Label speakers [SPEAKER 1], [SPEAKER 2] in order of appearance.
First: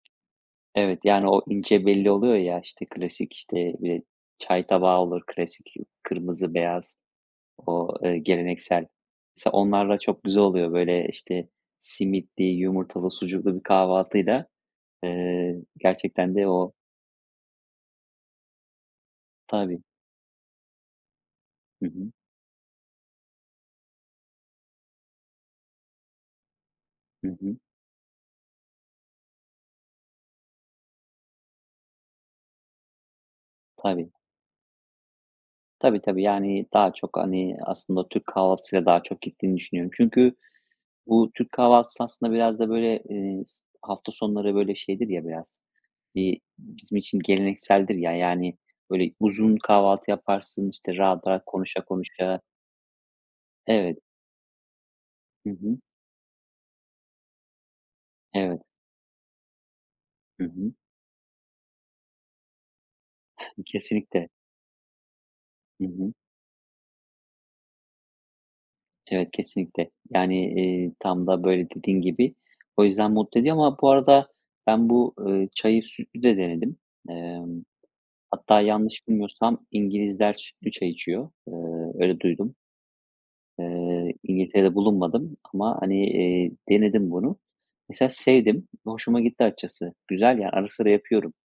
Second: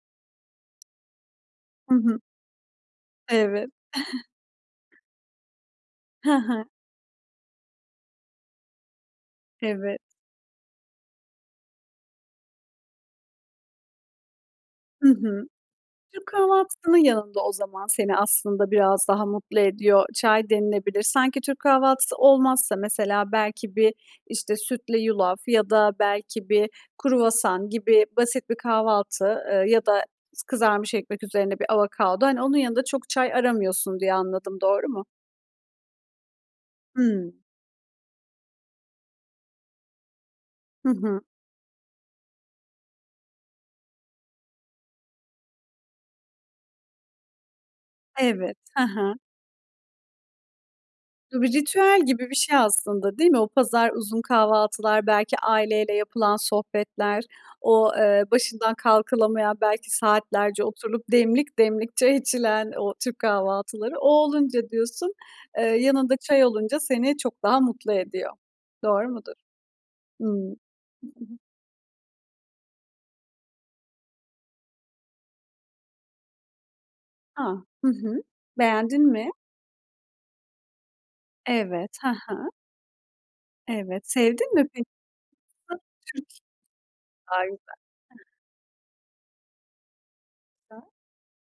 [SPEAKER 1] Evet, yani, o ince
[SPEAKER 2] Hı
[SPEAKER 1] belli
[SPEAKER 2] hı.
[SPEAKER 1] oluyor ya, işte klasik, işte,
[SPEAKER 2] Evet.
[SPEAKER 1] eee, çay tabağı olur klasik
[SPEAKER 2] He
[SPEAKER 1] kırmızı
[SPEAKER 2] he.
[SPEAKER 1] beyaz o, eee, geleneksel. S onlarla
[SPEAKER 2] Evet.
[SPEAKER 1] çok güzel oluyor, böyle, işte, simitli, yumurtalı, sucuklu bir kahvaltıyla,
[SPEAKER 2] Hı hı.
[SPEAKER 1] eee,
[SPEAKER 2] Türk
[SPEAKER 1] gerçekten de o
[SPEAKER 2] kahvaltısının yanında o zaman seni aslında biraz daha mutlu
[SPEAKER 1] Tabii.
[SPEAKER 2] ediyor çay denilebilir. Sanki Türk
[SPEAKER 1] Hı hı.
[SPEAKER 2] kahvaltısı olmazsa mesela belki bir, işte, sütle yulaf ya da belki bir
[SPEAKER 1] Hı hı.
[SPEAKER 2] kruvasan gibi basit bir kahvaltı, ııı, ya da s kızarmış ekmek üzerine bir avokado. Hani, onun yanında çok çay aramıyorsun
[SPEAKER 1] Tabii.
[SPEAKER 2] diye anladım, doğru mu?
[SPEAKER 1] Tabii tabii, yani, daha çok,
[SPEAKER 2] Hımm.
[SPEAKER 1] hani, aslında Türk kahvaltısıyla daha çok gittiğini düşünüyorum. Çünkü
[SPEAKER 2] Hı hı.
[SPEAKER 1] bu Türk kahvaltısı aslında biraz da, böyle, eee, s hafta sonları, böyle, şeydir ya biraz bir bizim için gelenekseldir ya, yani,
[SPEAKER 2] Evet. He
[SPEAKER 1] böyle,
[SPEAKER 2] he.
[SPEAKER 1] uzun kahvaltı yaparsın, işte, rahat
[SPEAKER 2] Bu
[SPEAKER 1] rahat
[SPEAKER 2] bir
[SPEAKER 1] konuşa
[SPEAKER 2] ritüel gibi bir
[SPEAKER 1] konuşa.
[SPEAKER 2] şey aslında, değil mi? O pazar,
[SPEAKER 1] Evet.
[SPEAKER 2] uzun kahvaltılar, belki
[SPEAKER 1] Hı hı.
[SPEAKER 2] aileyle yapılan sohbetler, o, eee,
[SPEAKER 1] Evet.
[SPEAKER 2] başından kalkılamayan, belki
[SPEAKER 1] Hı
[SPEAKER 2] saatlerce
[SPEAKER 1] hı.
[SPEAKER 2] oturulup demlik demlik çay içilen o Türk kahvaltıları. O
[SPEAKER 1] Kesinlikle.
[SPEAKER 2] olunca diyorsun, eee,
[SPEAKER 1] Hı hı.
[SPEAKER 2] yanında çay olunca seni çok daha mutlu ediyor. Doğru
[SPEAKER 1] Evet,
[SPEAKER 2] mudur?
[SPEAKER 1] kesinlikle. Yani,
[SPEAKER 2] Imm.
[SPEAKER 1] eee, tam da, böyle, dediğin gibi. O yüzden, mutlu ediyor ama bu arada bu, ııı, bu çayı sütlü de denedim.
[SPEAKER 2] A!
[SPEAKER 1] Emm,
[SPEAKER 2] Hı hı.
[SPEAKER 1] hatta
[SPEAKER 2] Beğendin
[SPEAKER 1] yanlış
[SPEAKER 2] mi?
[SPEAKER 1] bilmiyorsam İngilizler sütlü çay içiyor. Eee,
[SPEAKER 2] Evet, ha
[SPEAKER 1] öyle
[SPEAKER 2] ha.
[SPEAKER 1] duydum.
[SPEAKER 2] Evet.
[SPEAKER 1] Eee,
[SPEAKER 2] Sevdin mi
[SPEAKER 1] İngiltere'de
[SPEAKER 2] pek
[SPEAKER 1] bulunmadım ama, hani, eee, denedim bunu. Mesela
[SPEAKER 2] [unintelligible]
[SPEAKER 1] sevdim. Hoşuma gitti açıkçası. Güzel, ya, ara sıra
[SPEAKER 2] [unintelligible]
[SPEAKER 1] yapıyorum.